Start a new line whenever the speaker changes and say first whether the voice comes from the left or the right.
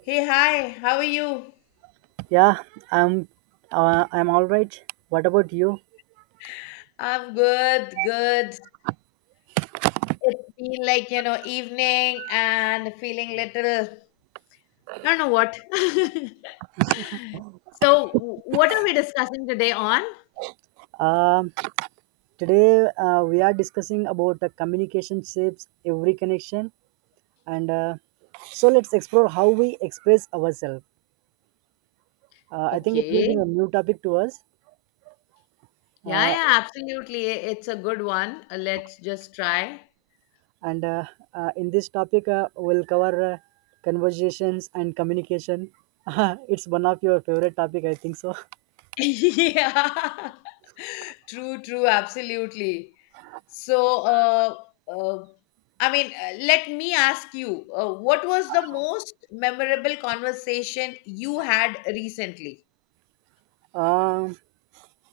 left: Hey, hi, how are you?
right: Yeah, I'm I'm all right. What about you?
left: I'm good, good. It's been like evening and feeling little, I don't know what. So, what are we discussing today on?
right: Um, Today we are discussing about the communication shapes every connection, and so let's explore how we express ourselves. I think it will be a
left: Okay.
right: new topic to us,
left: Yeah,
right: uh,
left: yeah, absolutely. It's a good one. Let's just try.
right: and in this topic we'll cover conversations and communication. It's one of your favorite topic, I think so.
left: Yeah. True, true, absolutely. So, uh, I mean, let me ask you, what was the most memorable conversation you had recently?
right: Um,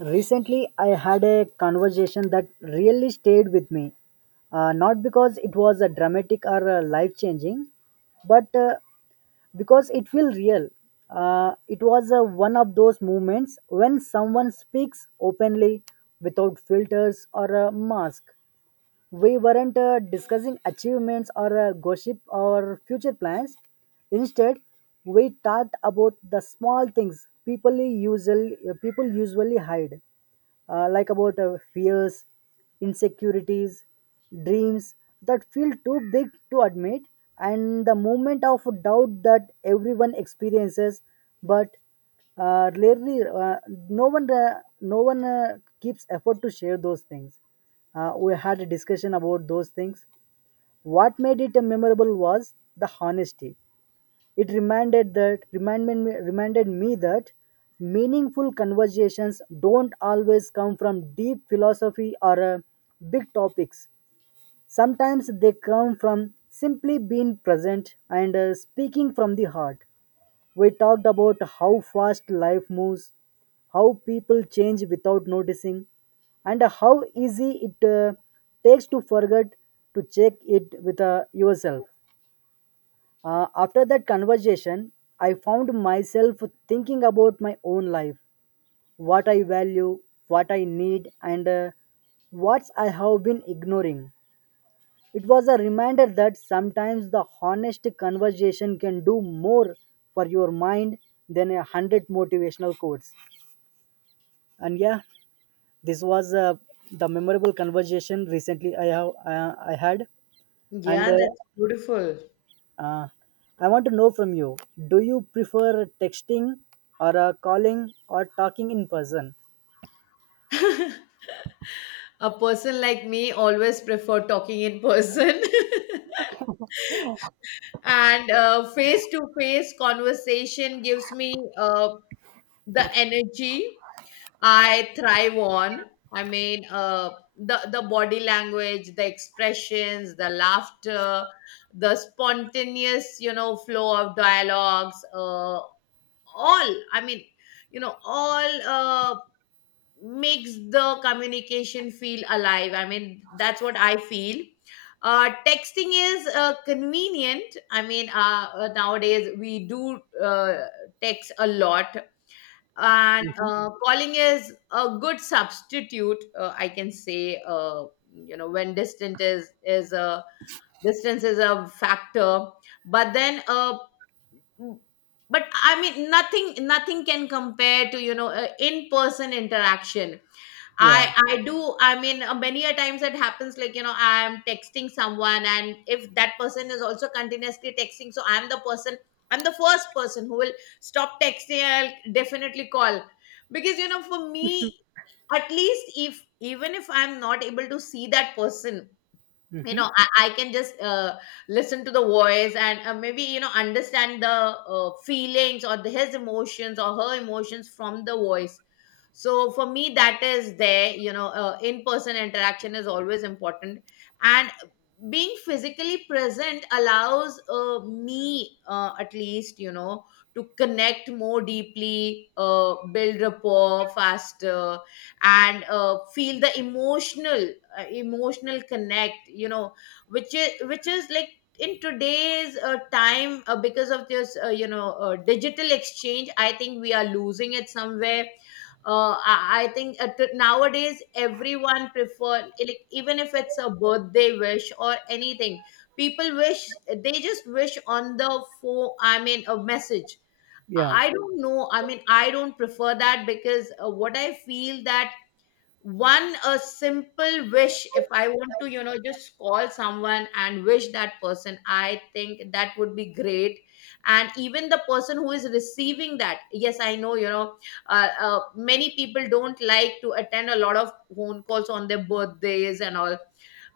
right: Recently, I had a conversation that really stayed with me. Not because it was a dramatic or a life changing, but because it feels real. It was one of those moments when someone speaks openly without filters or a mask. We weren't discussing achievements or gossip or future plans. Instead, we talked about the small things people usually hide, like about fears, insecurities, dreams that feel too big to admit, and the moment of doubt that everyone experiences, but rarely no one no one keeps effort to share those things. We had a discussion about those things. What made it memorable was the honesty. It reminded me that meaningful conversations don't always come from deep philosophy or big topics. Sometimes they come from simply being present and speaking from the heart. We talked about how fast life moves, how people change without noticing, and how easy it takes to forget to check it with yourself. After that conversation, I found myself thinking about my own life, what I value, what I need, and what I have been ignoring. It was a reminder that sometimes the honest conversation can do more for your mind than a hundred motivational quotes. And yeah, this was the memorable conversation recently I had, and
left: Yeah, that's beautiful.
right: Uh, I want to know from you, do you prefer texting or calling or talking in person?
left: A person like me always prefer talking in person. And face to face conversation gives me the energy I thrive on. I mean, the body language, the expressions, the laughter, the spontaneous flow of dialogues. All. I mean, all makes the communication feel alive. I mean, that's what I feel. Texting is convenient. I mean, nowadays we do text a lot, and
right: Mhm.
left: calling is a good substitute, I can say, when distance is a factor, but then, mm, but I mean nothing can compare to, in person interaction.
right: Yeah.
left: I do. I mean, many a times it happens. Like, I am texting someone, and if that person is also continuously texting, so I'm the person. I'm the first person who will stop texting. I'll definitely call because, for me, at least, if even if I'm not able to see that person,
right: Hmm.
left: I can just listen to the voice and maybe understand the feelings, or his emotions or her emotions from the voice. So for me, that is there, in person interaction is always important, and being physically present allows me, at least, to connect more deeply, build rapport faster and feel the emotional connect, which is like, in today's time, because of this digital exchange, I think we are losing it somewhere. I think nowadays everyone prefer, like, even if it's a birthday wish or anything, people wish, they just wish on the phone, I mean a message. i
right: Yeah.
left: I don't know, I mean, I don't prefer that, because what I feel, that one a simple wish, if I want to just call someone and wish that person, I think that would be great. And even the person who is receiving that, yes, I know, many people don't like to attend a lot of phone calls on their birthdays and all.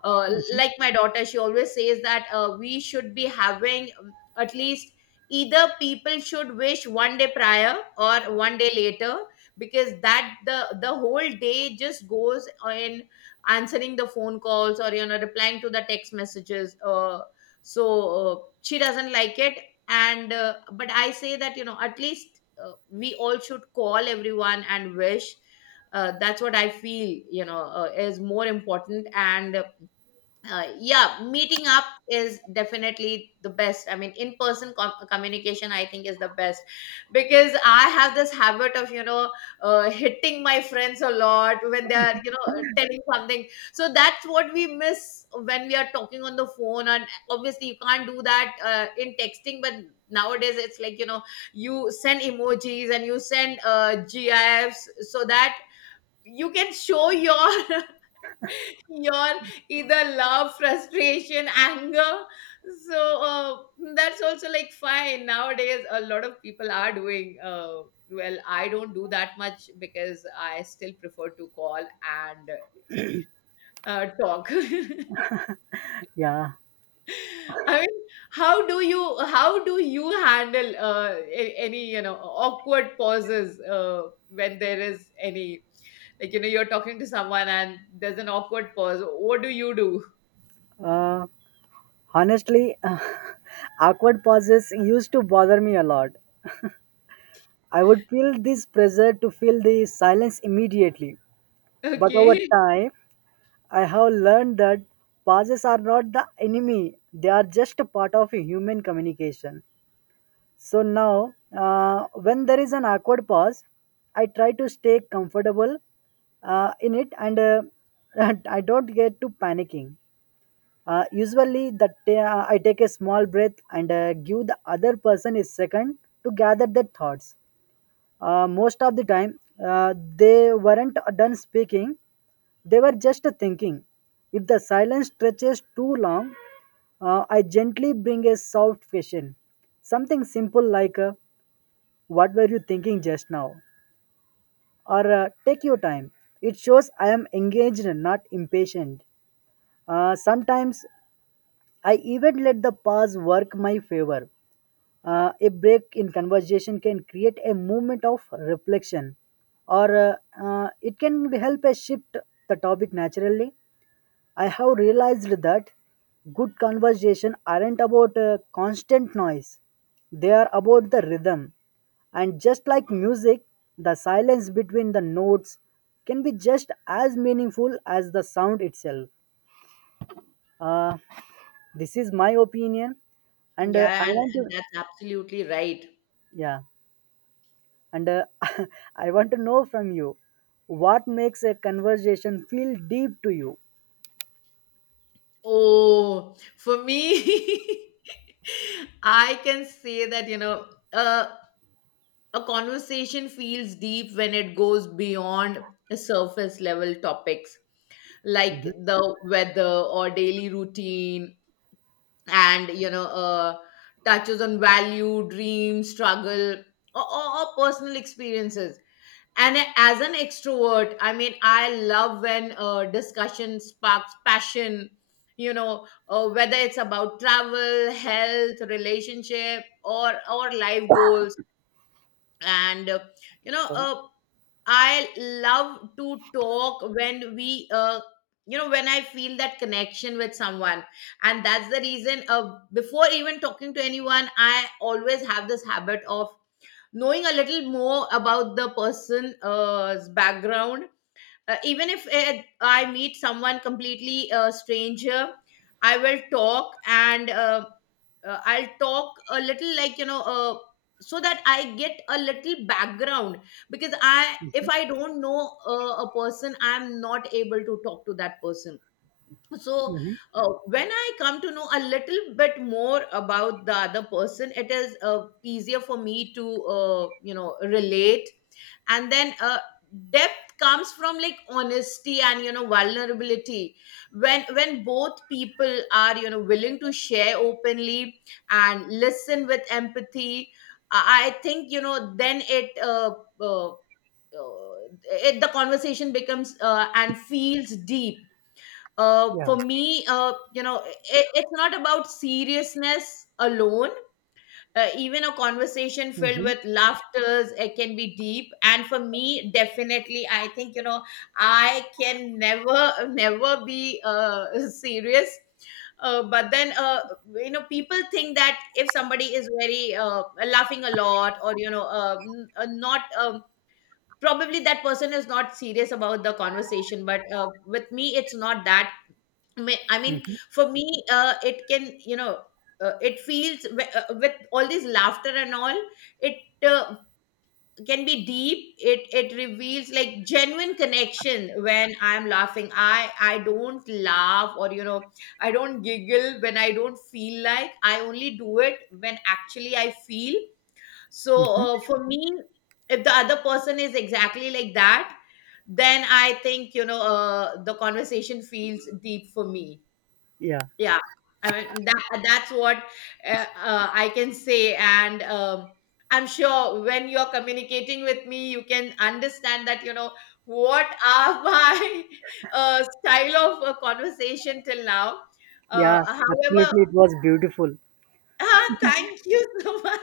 left: uh, like, my daughter, she always says that we should be having, at least either people should wish one day prior or one day later, because that the whole day just goes in answering the phone calls, or replying to the text messages. So, she doesn't like it. And, but I say that, at least we all should call everyone and wish. That's what I feel, is more important. And, yeah, meeting up is definitely the best. I mean, in person communication, I think, is the best, because I have this habit of, hitting my friends a lot when they are, telling something, so that's what we miss when we are talking on the phone. And obviously, you can't do that in texting. But nowadays it's like, you send emojis and you send gifs, so that you can show your your, either love, frustration, anger. So, that's also like fine nowadays. A lot of people are doing, well, I don't do that much because I still prefer to call and talk.
right: Yeah.
left: I mean, how do you handle any, awkward pauses, when there is any, like, you're talking to someone and there's an awkward pause, what do you do?
right: Uh, Honestly, awkward pauses used to bother me a lot. I would feel this pressure to fill the silence immediately. But over
left: Okay.
right: time, I have learned that pauses are not the enemy, they are just a part of a human communication. So now, when there is an awkward pause, I try to stay comfortable in it and, I don't get to panicking. Usually, that I take a small breath and give the other person a second to gather their thoughts. Most of the time, they weren't done speaking; they were just thinking. If the silence stretches too long, I gently bring a soft question, something simple like, what were you thinking just now? Or take your time. It shows I am engaged, not impatient. Sometimes I even let the pause work my favor. A break in conversation can create a moment of reflection, or it can help us shift the topic naturally. I have realized that good conversation aren't about constant noise. They are about the rhythm. And just like music, the silence between the notes can be just as meaningful as the sound itself. Uh, this is my opinion, and I
left: Yeah, and,
right: want to,
left: and that's absolutely right.
right: yeah, and I want to know from you, what makes a conversation feel deep to you.
left: Oh, for me, I can say that, uh, a conversation feels deep when it goes beyond the surface level topics, like
right: Hmm.
left: the weather or daily routine, and, touches on value, dream, struggle, or personal experiences. And as an extrovert, I mean, I love when discussion sparks passion, whether it's about travel, health, relationship, or life goals. And, you know
right: Sorry.
left: uh, I love to talk when we, when I feel that connection with someone. And that's the reason, before even talking to anyone, I always have this habit of knowing a little more about the person's background. Even if, I meet someone completely a stranger, I will talk, and I'll talk a little, like, so that I get a little background, because I
right: Hmm.
left: if I don't know a person, I'm not able to talk to that person. So,
right: Hmm.
left: when I come to know a little bit more about the other person, it is easier for me to, relate. And then, depth comes from, like, honesty and, vulnerability, when both people are, willing to share openly and listen with empathy. I think, then uh, uh, the conversation becomes and feels deep.
right: Yeah.
left: For me, it's not about seriousness alone. Even a conversation filled
right: Hmm.
left: with laughters, it can be deep. And for me, definitely, I think, I can never, never be serious. But then, people think that if somebody is very laughing a lot, or, not, probably that person is not serious about the conversation. But with me, it's not that. I mean,
right: Hmm.
left: for me, it can, you know, it feels, with all this laughter and all, it uh, can be deep. It reveals like genuine connection when I'm laughing. I don't laugh, or, I don't giggle when I don't feel like. I only do it when actually I feel. So,
right: Hmm.
left: for me, if the other person is exactly like that, then I think, the conversation feels deep for me.
right: Yeah,
left: Yeah, I mean, that's what, uh, I can say. And, I'm sure when you're communicating with me, you can understand that, what are my style of conversation till now.
right: yeah,
left: However,
right: absolutely. It was beautiful.
left: thank you so much.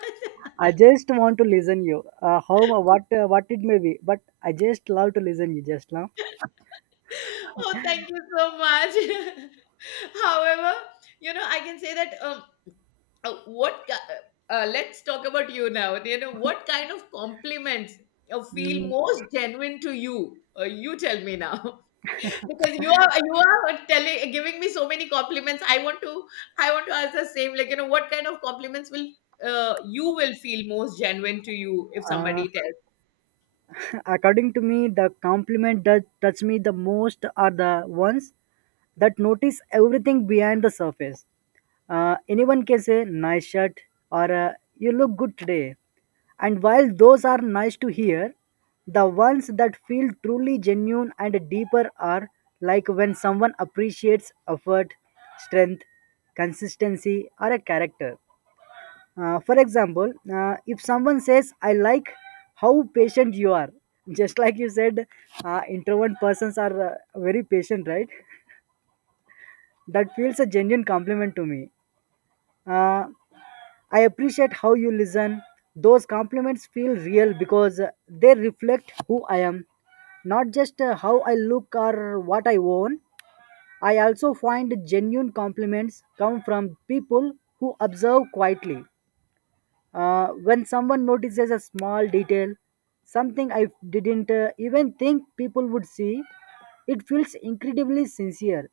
right: I just want to listen you. How what it may be, but I just love to listen you just now.
left: Oh, thank you so much. However, I can say that. What let's talk about you now, what kind of compliments feel
right: Mm,
left: most genuine to you, you tell me now. Because you are telling giving me so many compliments. I want to ask the same, like, what kind of compliments will, you will feel most genuine to you, if
right: uh,
left: somebody tells.
right: according to me, the compliment that touch me the most are the ones that notice everything behind the surface. Anyone can say nice shirt or you look good today, and while those are nice to hear, the ones that feel truly genuine and deeper are like when someone appreciates effort, strength, consistency, or a character. For example, if someone says, I like how patient you are, just like you said, introvert persons are very patient, right? That feels a genuine compliment to me. Uh, I appreciate how you listen. Those compliments feel real because they reflect who I am, not just how I look or what I own. I also find genuine compliments come from people who observe quietly. When someone notices a small detail, something I didn't even think people would see, it feels incredibly sincere.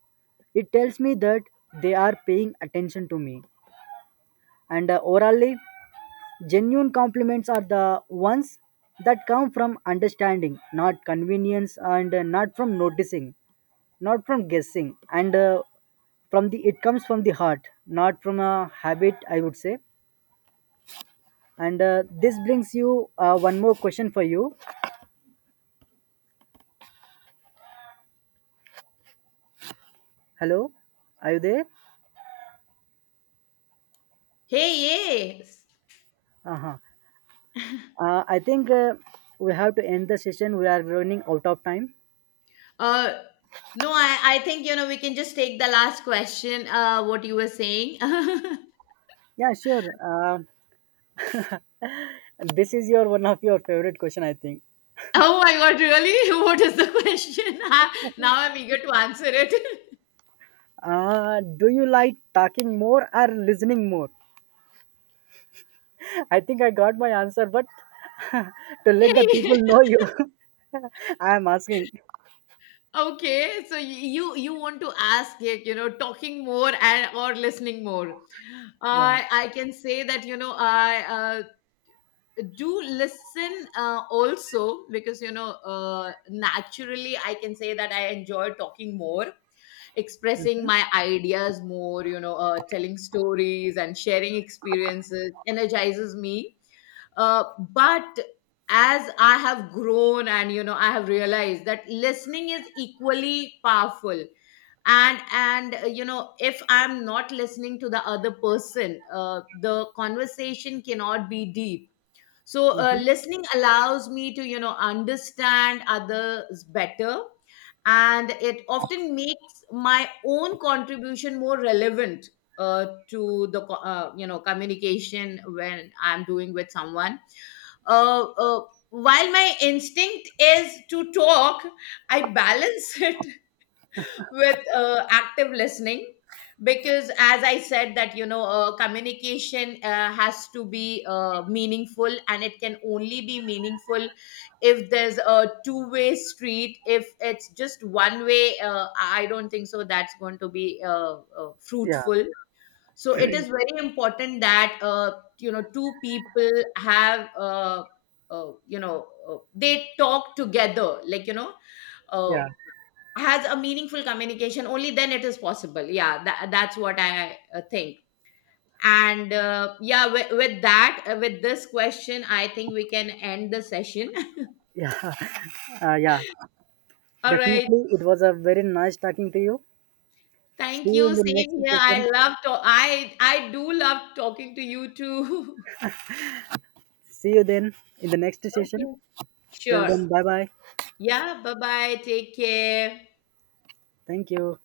right: It tells me that they are paying attention to me. And Overall, genuine compliments are the ones that come from understanding, not convenience, and not from noticing, not from guessing, and from the, it comes from the heart, not from a habit, I would say. And this brings you one more question for you. Hello, are you there?
left: Hey, yes.
right: Uh-huh. I think we have to end the session. We are running out of time.
left: uh no, I think, we can just take the last question, what you were saying.
right: Yeah, sure. This is your one of your favorite question, I think.
left: Oh my God, really? What is the question? Now I'm eager to answer it.
right: Do you like talking more or listening more? I think I got my answer, but to let the people know you, I am asking.
left: Okay, so you want to ask it, you know, talking more and or listening more.
right: Yeah,
left: I can say that, I do listen, also, because, naturally, I can say that I enjoy talking more, expressing my ideas more, telling stories and sharing experiences energizes me, uh, but as I have grown, and, I have realized that listening is equally powerful. And if I'm not listening to the other person, the conversation cannot be deep. So,
right: hmm,
left: listening allows me to, understand others better, and it often makes my own contribution more relevant, to the communication when I'm doing with someone. uh, uh, while my instinct is to talk, I balance it with active listening, because, as I said, that, communication has to be, meaningful, and it can only be meaningful if there's a two-way street. If it's just one way, I don't think so that's going to be
right: yeah,
left: fruitful. So it is very important that, two people have, they talk together, like, uh,
right: yeah,
left: has a meaningful communication. Only then it is possible. Yeah, that's what I, think. And, yeah, with this question, I think we can end the session.
right: yeah, yeah.
left: All right.
right: Definitely, it was a very nice talking to you.
left: Thank
right: See
left: you,
right: you in the next
left: same here, I
right: session.
left: love to, I do love talking to you too.
right: See you then in the next
left: Okay.
right: session. Till
left: Sure.
right: then, bye bye.
left: Yeah, bye bye, take care.
right: Thank you.